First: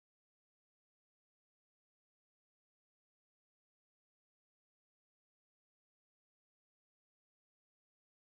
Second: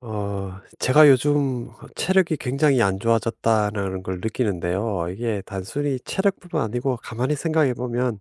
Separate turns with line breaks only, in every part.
제가 요즘 '체력이 굉장히 안 좋아졌다.'라는 걸 느끼는데요. 이게 단순히 체력뿐만 아니고 가만히 생각해 보면,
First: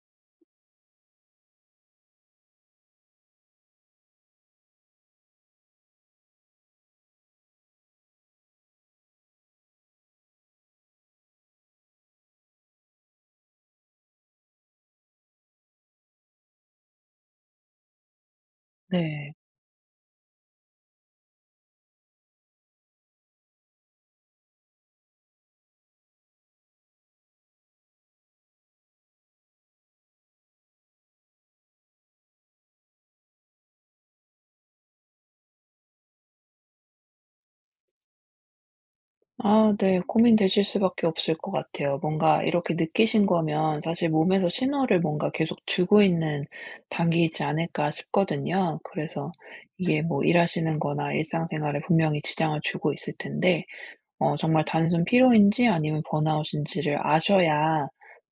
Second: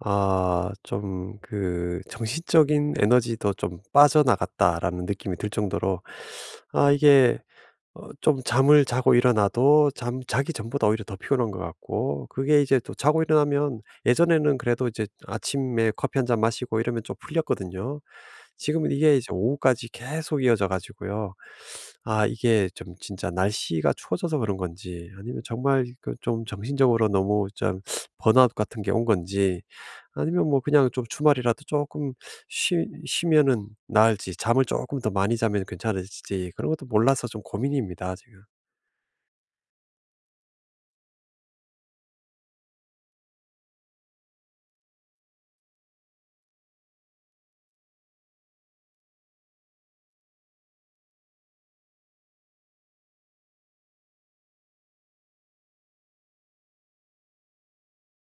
좀 그 '정신적인 에너지도 좀 빠져나갔다.'라는 느낌이 들 정도로, 아 이게 어 좀 잠을 자고 일어나도 잠 자기 전보다 오히려 더 피곤한 것 같고, 그게 이제 또 자고 일어나면, 예전에는 그래도 이제 아침에 커피 한잔 마시고 이러면 좀 풀렸거든요. 지금은 이게 이제
네.
오후까지 계속 이어져 가지고요. 이게 좀 진짜 날씨가 추워져서 그런 건지, 아니면 정말 그 좀 정신적으로 너무 좀 번아웃 같은 게 온 건지, 아니면 뭐 그냥 좀 주말이라도 조금 쉬 쉬면은 나을지, 잠을 조금 더 많이 자면 괜찮을지, 그런 것도 몰라서 좀 고민입니다 지금.
아 네. 고민되실 수밖에 없을 것 같아요. 뭔가 이렇게 느끼신 거면 사실 몸에서 신호를 뭔가 계속 주고 있는 단계이지 않을까 싶거든요. 그래서 이게 뭐 일하시는 거나 일상생활에 분명히 지장을 주고 있을 텐데 정말 단순 피로인지 아니면 번아웃인지를 아셔야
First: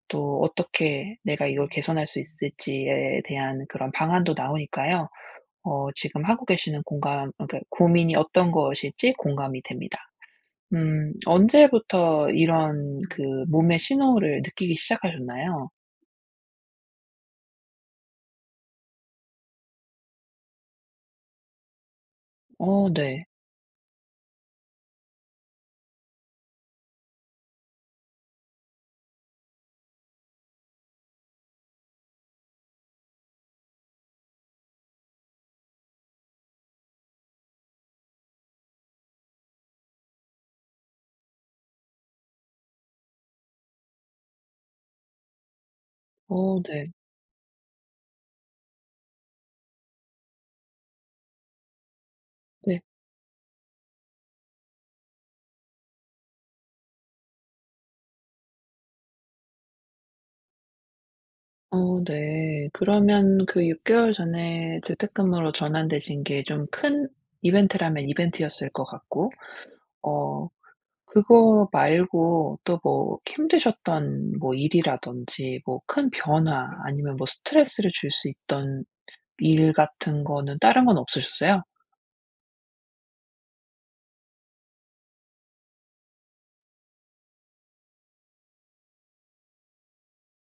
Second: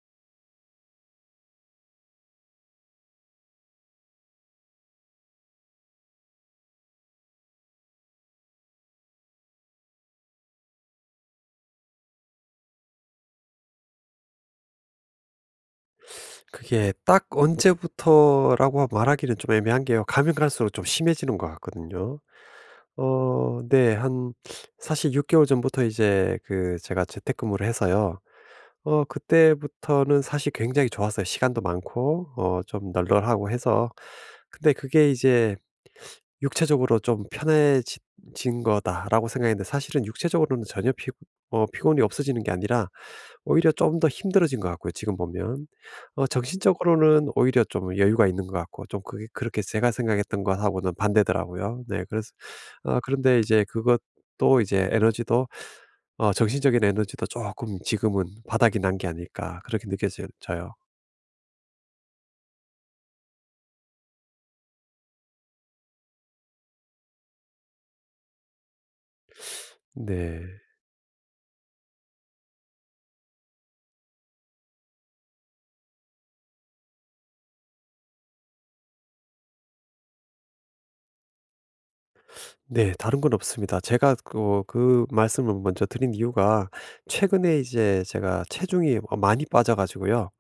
또 어떻게 내가 이걸 개선할 수 있을지에 대한 그런 방안도 나오니까요. 지금 하고 계시는 공감 아 그러니까 고민이 어떤 것일지 공감이 됩니다. 음. 언제부터 이런 그 몸의 신호를 느끼기 시작하셨나요?
그게 딱 언제부터라고 말하기는 좀 애매한 게요, 가면 갈수록 좀 심해지는 것 같거든요.
어 네.
네. 한, 사실 6 개월 전부터 이제 그 제가 재택근무를 해서요. 그때부터는 사실 굉장히 좋았어요. 시간도 많고 좀 널널하고 해서. 근데 그게 이제 '육체적으로 좀 편해진 거다.'라고 생각했는데, 사실은 육체적으로는 전혀 피어 피곤이 없어지는 게 아니라 오히려 좀 더 힘들어진 것 같고요 지금 보면.
어 네.
정신적으로는 오히려 좀 여유가 있는 것 같고, 좀 그게 그렇게 제가 생각했던 것하고는 반대더라고요. 네, 그래서
네.
그런데 이제 그것도 이제 에너지도, 정신적인 에너지도 조금 지금은 바닥이 난 게 아닐까, 그렇게 느껴져 요
어 네. 그러면 그 6개월 개월 전에 재택근무로 전환되신 게 좀 큰 이벤트라면 이벤트였을 것 같고
네.
어 그거 말고 또 뭐 힘드셨던 뭐 일이라든지 뭐 큰 변화 아니면 뭐 스트레스를 줄 수 있던 일 같은 거는 다른 건 없으셨어요?
네, 다른 건 없습니다. 제가 어 그그 말씀을 먼저 드린 이유가, 최근에 이제 제가 체중이 많이 빠져 가지고요.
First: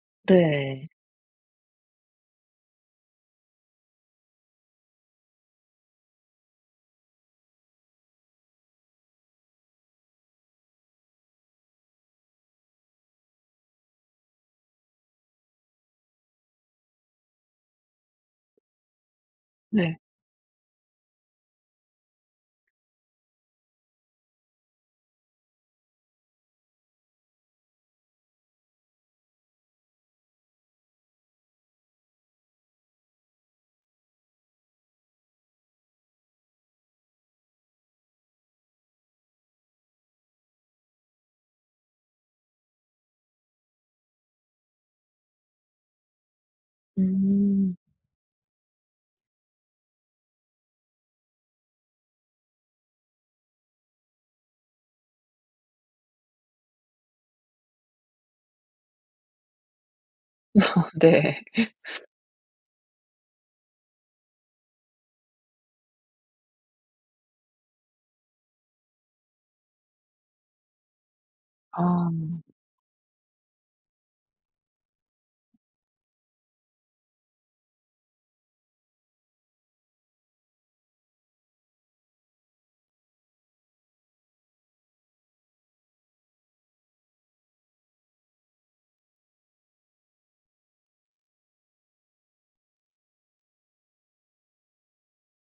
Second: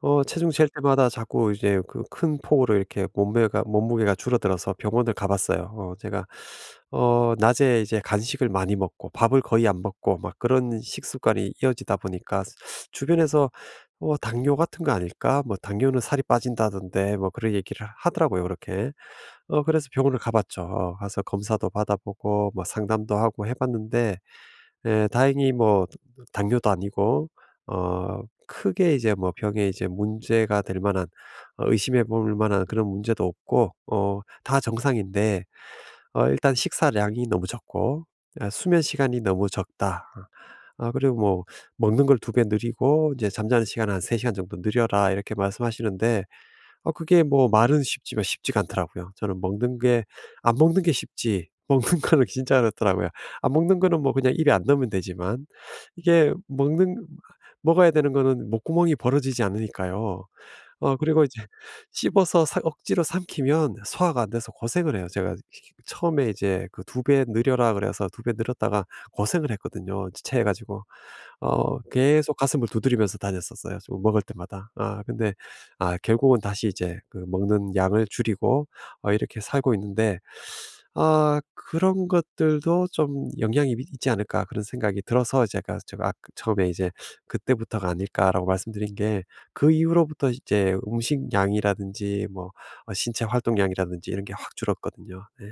체중 잴
네.
때마다 자꾸 이제 그 큰 폭으로 이렇게 몸매가 몸무게가 줄어들어서 병원을 가 봤어요. 어 제가 어 낮에 이제 간식을 많이 먹고 밥을 거의 안 먹고 막 그런 식습관이 이어지다 보니까, 주변에서 "어 당뇨 같은 거 아닐까? 뭐 당뇨는 살이 빠진다던데." 뭐 그런 얘기를 하더라고요 그렇게. 그래서
네.
병원을 가 봤죠. 가서 검사도 받아 보고 뭐 상담도 하고 해 봤는데, 예 다행히 뭐 당뇨도 아니고, 어 크게 이제 뭐 병에 이제 문제가 될 만한, 의심해 볼 만한 그런 문제도 없고, 다 정상인데, 일단 식사량이 너무 적고, 수면 시간이 너무 적다. 그리고 뭐 "먹는 걸 2 배 늘이고 이제 잠자는 시간 한 3 시간 정도 늘려라." 이렇게 말씀하시는데, 그게 뭐
음.
말은 쉽지만 쉽지가 않더라고요. 저는 먹는 게, 안 먹는 게 쉽지 먹는 거는 진짜 어렵더라고요. 안 먹는 거는 뭐 그냥 입에 안 넣으면 되지만, 이게 먹는 먹어야 되는 거는 목구멍이 벌어지지 않으니까요. 그리고 이제
네.
씹어서 사 억지로 삼키면 소화가 안 돼서 고생을 해요. 제가 처음에 이제 그 두 배 늘려라 그래서 두 배 늘었다가 고생을 했거든요, 체해 가지고.
아
계속 가슴을 두드리면서 다녔었어요 저 먹을 때마다. 근데 결국은 다시 이제 그 먹는 양을 줄이고 이렇게 살고 있는데, 그런 것들도 좀 영향이 미 있지 않을까, 그런 생각이 들어서 제가 제가 아 그 처음에 이제 '그때부터가 아닐까.'라고 말씀드린 게, 그 이후로부터 이제 음식량이라든지 뭐 신체 활동량이라든지 이런 게 확 줄었거든요. 네.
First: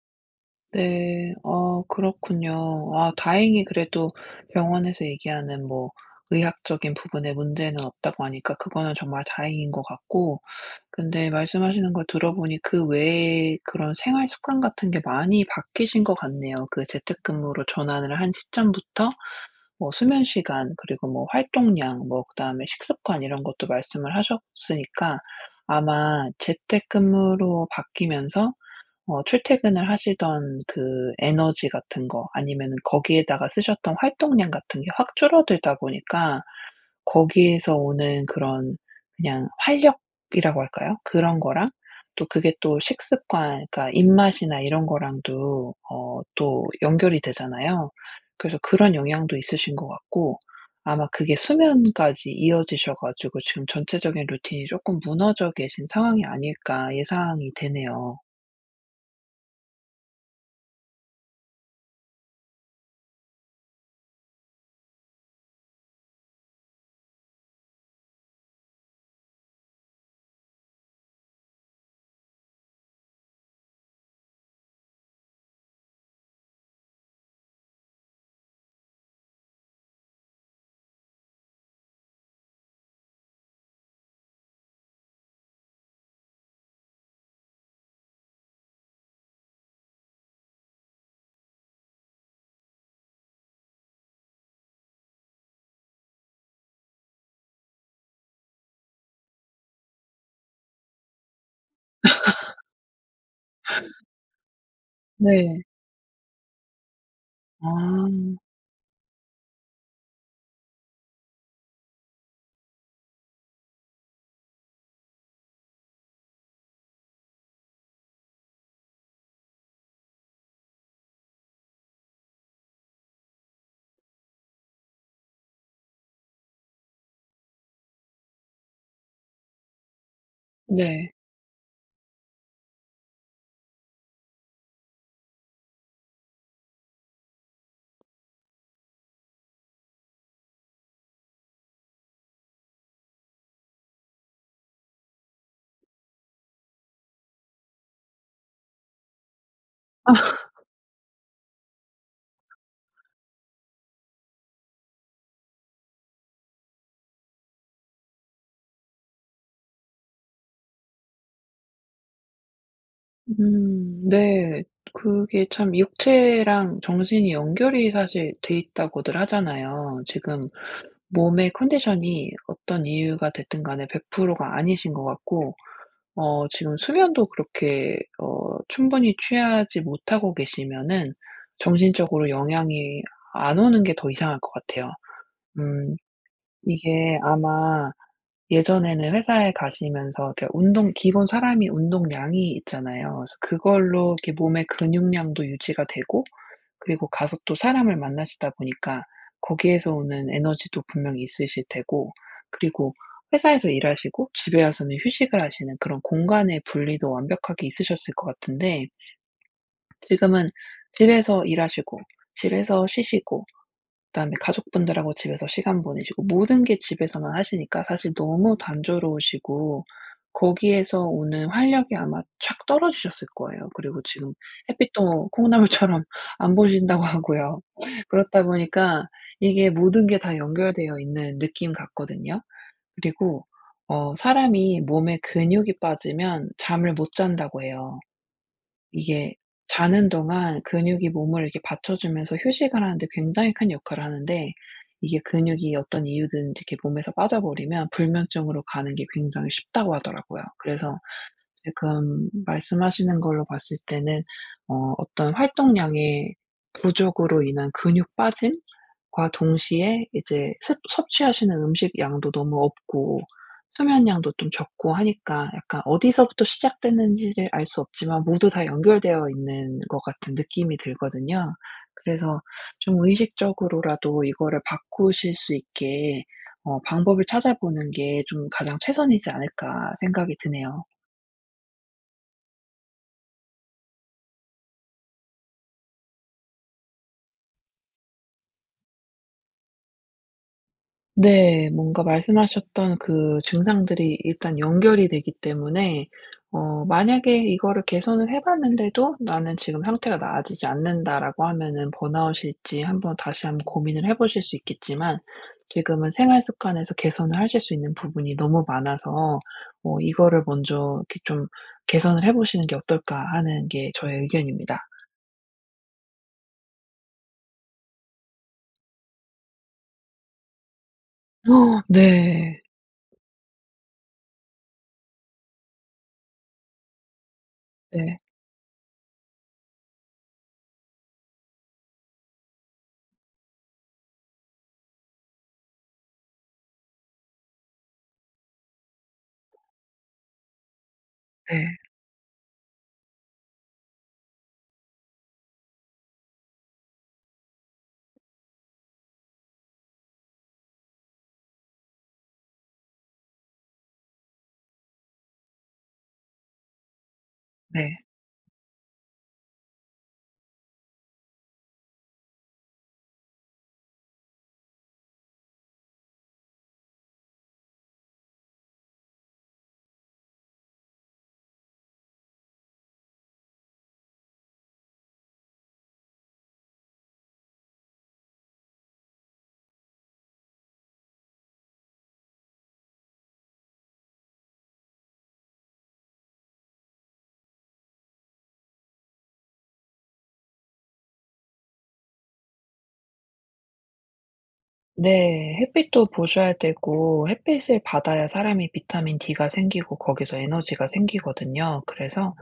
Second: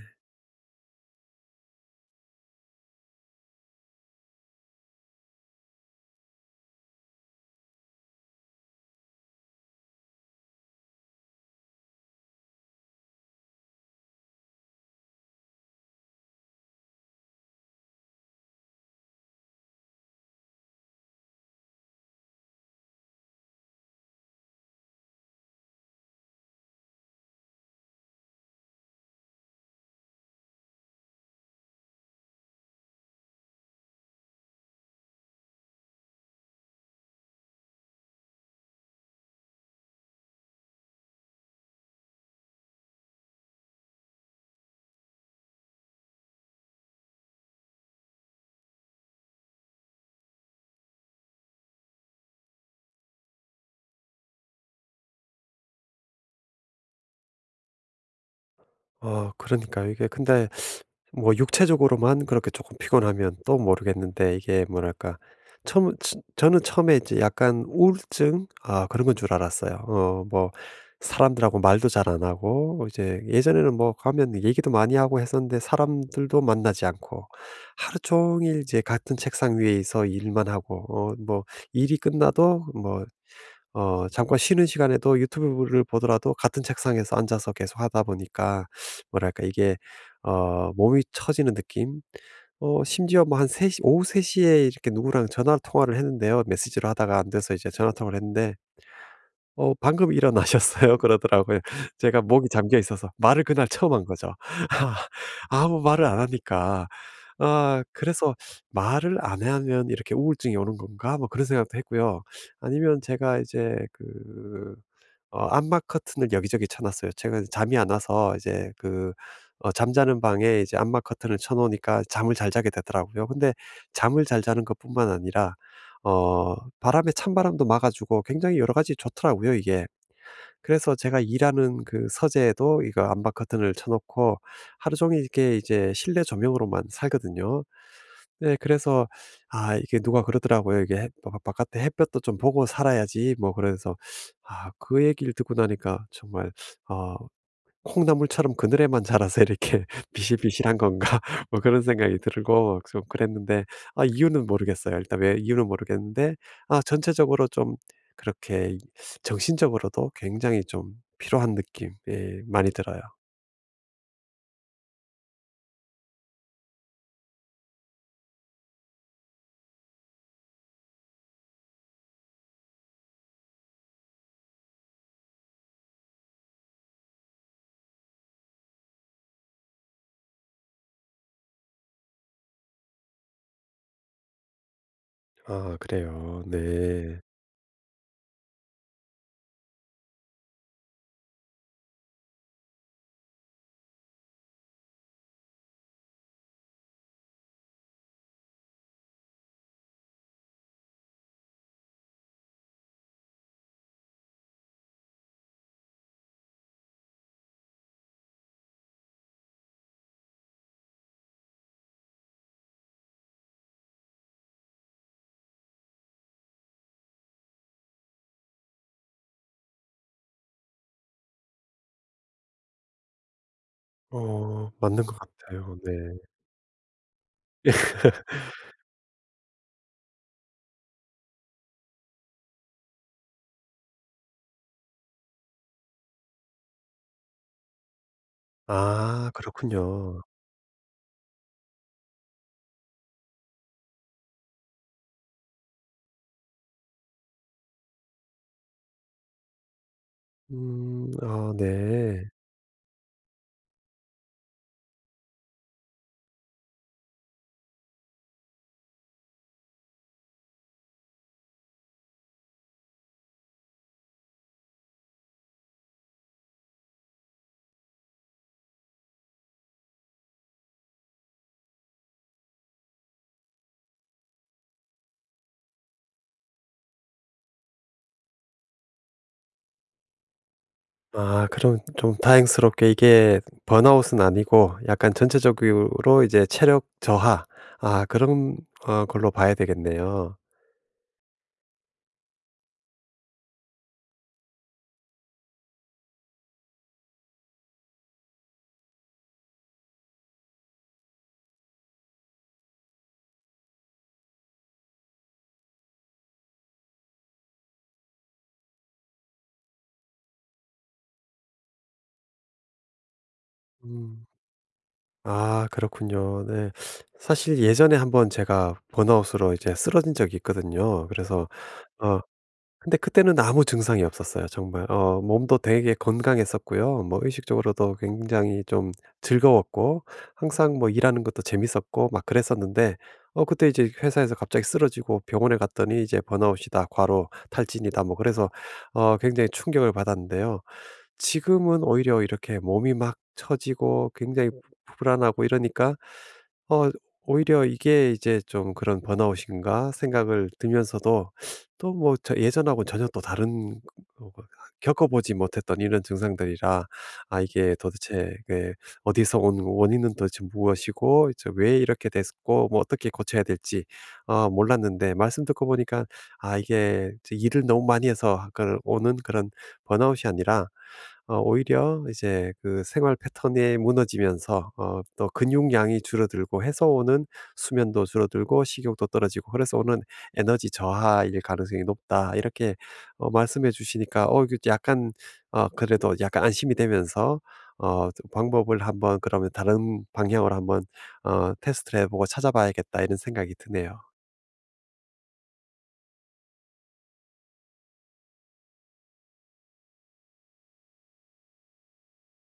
네. 그렇군요. 아 다행히 그래도 병원에서 얘기하는 뭐 의학적인 부분에 문제는 없다고 하니까 그거는 정말 다행인 것 같고, 근데 말씀하시는 걸 들어보니 그 외에 그런 생활 습관 같은 게 많이 바뀌신 것 같네요. 그 재택근무로 전환을 한 시점부터 뭐 수면 시간, 그리고 뭐 활동량, 뭐 그다음에 식습관 이런 것도 말씀을 하셨으니까 아마 재택근무로 바뀌면서 출퇴근을 하시던 그 에너지 같은 거 아니면은 거기에다가 쓰셨던 활동량 같은 게 확 줄어들다 보니까 거기에서 오는 그런, 그냥 활력이라고 할까요? 그런 거랑 또 그게 또 식습관, 그러니까 입맛이나 이런 거랑도 또 연결이 되잖아요. 그래서 그런 영향도 있으신 것 같고, 아마 그게 수면까지 이어지셔 가지고 지금 전체적인 루틴이 조금 무너져 계신 상황이 아닐까 예상이 되네요.
그러니까요. 이게 근데 뭐 육체적으로만 그렇게 조금 피곤하면 또 모르겠는데, 이게 뭐랄까, 저는 처음에 이제 약간 우울증, 그런 건 줄 알았어요. 뭐 사람들하고 말도 잘 안 하고, 이제 예전에는 뭐 가면 얘기도 많이 하고 했었는데, 사람들도 만나지 않고 하루 종일 이제 같은 책상 위에서 일만 하고, 뭐 일이 끝나도 뭐 잠깐 쉬는 시간에도 유튜브를 보더라도 같은 책상에서 앉아서 계속 하다 보니까, 뭐랄까 이게 몸이 처지는 느낌? 심지어 뭐 한 3시 오후 3 시에 이렇게 누구랑 전화 통화를 했는데요. 메시지로 하다가 안 돼서 이제 전화 통화를 했는데, "방금 일어나셨어요." 그러더라고요. 제가 목이 잠겨 있어서 말을 그날 처음 한 거죠.
네.
아무 말을 안 하니까. 그래서
아
'말을 안 하면 이렇게 우울증이 오는 건가?' 뭐 그런 생각도 했고요. 아니면 제가 이제 암막 커튼을 여기저기 쳐 놨어요. 제가 잠이 안 와서 이제 잠자는 방에 이제 암막 커튼을 쳐 놓으니까 잠을 잘 자게 되더라고요. 근데 잠을 잘 자는 것뿐만 아니라 바람에 찬바람도 막아 주고 굉장히 여러 가지 좋더라고요 이게. 그래서
네.
제가 일하는 그 서재에도 이거 암박 커튼을 쳐 놓고 하루 종일 이렇게 이제 실내 조명으로만 살거든요. 네, 그래서 이게 누가 그러더라고요. 이게 햇 바 바깥에 햇볕도 좀 보고 살아야지 뭐, 그래서 그 얘기를 듣고 나니까 정말 어 '콩나물처럼 그늘에만 자라서 이렇게 비실비실한 건가?' 뭐 그런 생각이 들고 좀 그랬는데, 이유는 모르겠어요. 일단 왜 이유는 모르겠는데 전체적으로 좀 그렇게 정신적으로도 굉장히 좀 피로한 느낌 예 많이 들어요.
네. 그게 참 육체랑 정신이 연결이 사실 돼 있다고들 하잖아요. 지금 몸의 컨디션이 어떤 이유가 됐든 간에 100%가 아니신 것 같고, 지금 수면도 그렇게 충분히 취하지 못하고 계시면은 정신적으로 영향이 안 오는 게 더 이상할 것 같아요. 음.
그래요. 네.
이게 아마 예전에는 회사에 가시면서 이렇게 운동 기본 사람이 운동량이 있잖아요. 그래서 그걸로 이렇게 몸의 근육량도 유지가 되고, 그리고 가서 또 사람을 만나시다 보니까 거기에서 오는 에너지도 분명히 있으실 테고. 그리고 회사에서 일하시고 집에 와서는 휴식을 하시는 그런 공간의 분리도 완벽하게 있으셨을 것 같은데 지금은 집에서 일하시고, 집에서 쉬시고, 그다음에 가족분들하고 집에서 시간 보내시고, 모든 게 집에서만 하시니까 사실 너무 단조로우시고 거기에서 오는 활력이 아마 착 떨어지셨을 거예요. 그리고 지금
맞는 것
햇빛도
같아요. 네.
콩나물처럼 안 보신다고 하고요. 그렇다 보니까 이게 모든 게 다 연결되어 있는 느낌 같거든요. 그리고 사람이 몸에 근육이 빠지면 잠을 못 잔다고 해요.
아,
이게 자는
그렇군요.
동안 근육이 몸을 이렇게 받쳐주면서 휴식을 하는데 굉장히 큰 역할을 하는데, 이게 근육이 어떤 이유든 이렇게 몸에서 빠져버리면 불면증으로 가는 게 굉장히 쉽다고 하더라고요. 그래서
음. 아,
지금
네.
말씀하시는 걸로 봤을 때는 어떤 활동량의 부족으로 인한 근육 빠짐? 과 동시에 이제 습 섭취하시는 음식 양도 너무 없고 수면 양도 좀 적고 하니까 약간 어디서부터 시작됐는지를 알 수 없지만 모두 다 연결되어 있는 것 같은 느낌이 들거든요. 그래서 좀 의식적으로라도 이거를 바꾸실 수 있게 방법을 찾아보는 게 좀 가장 최선이지 않을까 생각이 드네요.
그럼 좀 다행스럽게 이게 번아웃은 아니고 약간 전체적으로 이제 체력 저하, 아 그런 어 걸로 봐야 되겠네요.
네. 뭔가 말씀하셨던 그 증상들이 일단 연결이 되기 때문에 만약에 이거를 개선을 해 봤는데도 '나는 지금 상태가 나아지지 않는다.'라고 하면은 번아웃일지 한번 다시 한번 고민을 해 보실 수 있겠지만, 지금은 생활 습관에서 개선을 하실 수 있는 부분이 너무 많아서 '이거를 먼저 이렇게 좀 개선을 해 보시는 게 어떨까.' 하는 게 저의
음.
의견입니다.
아, 그렇군요. 네. 사실 예전에 한번 제가 번아웃으로 이제 쓰러진 적이 있거든요. 그래서 어
네.
근데 그때는 아무 증상이 없었어요. 정말 몸도 되게 건강했었고요. 뭐 의식적으로도
네.
굉장히 좀 즐거웠고, 항상 뭐 일하는 것도 재밌었고 막 그랬었는데, 그때 이제 회사에서 갑자기 쓰러지고 병원에 갔더니 이제 번아웃이다 과로 탈진이다 뭐, 그래서 굉장히 충격을 받았는데요.
네.
지금은 오히려 이렇게 몸이 막 처지고 굉장히, 네, 불안하고 이러니까 어 오히려 이게 이제 좀 그런 '번아웃인가?' 생각을 들면서도, 또 뭐 예전하고 전혀 또 다른 어 그 겪어보지 못했던 이런 증상들이라, 이게
네.
도대체 이게 어디서 온, 원인은 도대체 무엇이고, 이제 왜 이렇게 됐고, 뭐 어떻게 고쳐야 될지' 몰랐는데, 말씀 듣고 보니까 이게 이제 일을 너무 많이 해서 그런 오는 그런 번아웃이 아니라 오히려 이제 그 생활 패턴이 무너지면서 또 근육량이 줄어들고 해서 오는, 수면도 줄어들고 식욕도 떨어지고 그래서 오는 에너지 저하일 가능성이 높다. 이렇게 말씀해 주시니까 이게 약간, 그래도 약간 안심이 되면서 좀 방법을 한번 그러면 다른 방향으로 한번 테스트를 해 보고 찾아봐야겠다, 이런 생각이 드네요.
네. 햇빛도 보셔야 되고, 햇빛을 받아야 사람이 비타민 D가 생기고 거기서 에너지가 생기거든요. 그래서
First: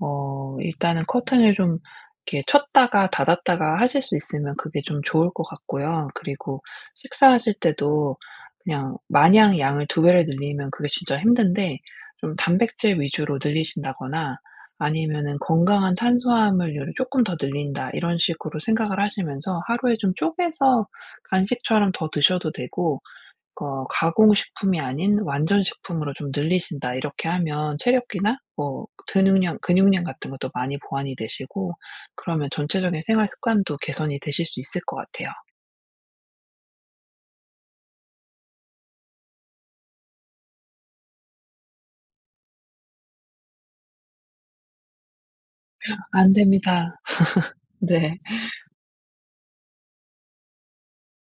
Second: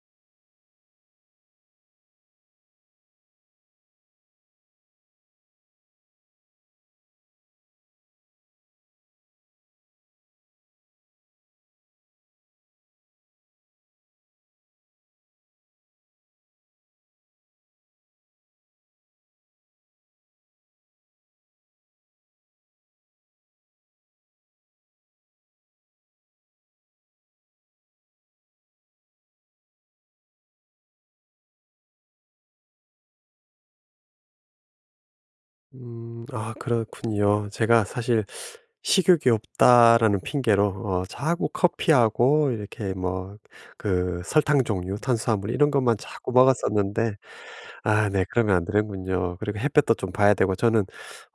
일단은 커튼을 좀 이렇게 쳤다가 닫았다가 하실 수 있으면 그게 좀 좋을 것 같고요. 그리고 식사하실 때도 그냥 마냥 양을 두 배를 늘리면 그게 진짜 힘든데 좀 단백질 위주로 늘리신다거나, 아니면은 '건강한 탄수화물류를 조금 더 늘린다.' 이런 식으로 생각을 하시면서 하루에 좀 쪼개서 간식처럼 더 드셔도 되고, '가공식품이 아닌 완전 식품으로 좀 늘리신다.' 이렇게 하면 체력이나 뭐 근육량 같은 것도 많이 보완이 되시고, 그러면 전체적인 생활 습관도 개선이 되실 수 있을 것 같아요.
음. 아, 그렇군요. 제가 사실 식욕이 없다라는 핑계로 자꾸 커피하고 이렇게 뭐 그 설탕 종류, 탄수화물 이런 것만 자꾸
안 됩니다.
먹었었는데, 아
네.
네, 그러면 안 되는군요. 그리고 햇볕도 좀 봐야 되고, 저는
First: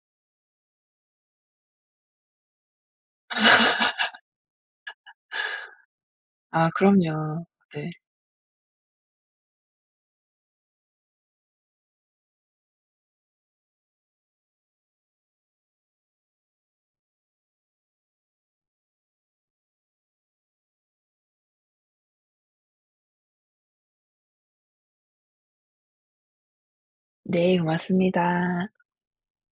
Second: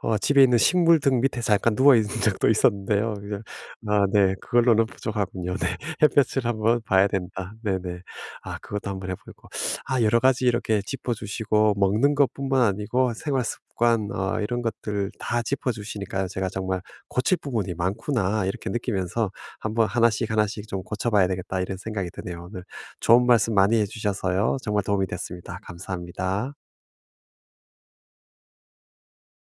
집에 있는 식물 등 밑에 잠깐 누워 있는 적도 있었는데요. 그냥, 아 네, 그걸로는 부족하군요. 네. '햇볕을
아
한번 봐야
그럼요.
된다.'
네.
네네. 그것도 한번 해 보고, 아 여러 가지 이렇게 짚어 주시고, 먹는 것뿐만 아니고 생활 습관 이런 것들 다 짚어 주시니까요, 제가 정말 '고칠 부분이 많구나.' 이렇게 느끼면서 '한번 하나씩, 하나씩 좀 고쳐봐야 되겠다.' 이런 생각이 드네요. 오늘 좋은 말씀 많이 해 주셔서요. 정말 도움이 됐습니다. 감사합니다.
네. 고맙습니다.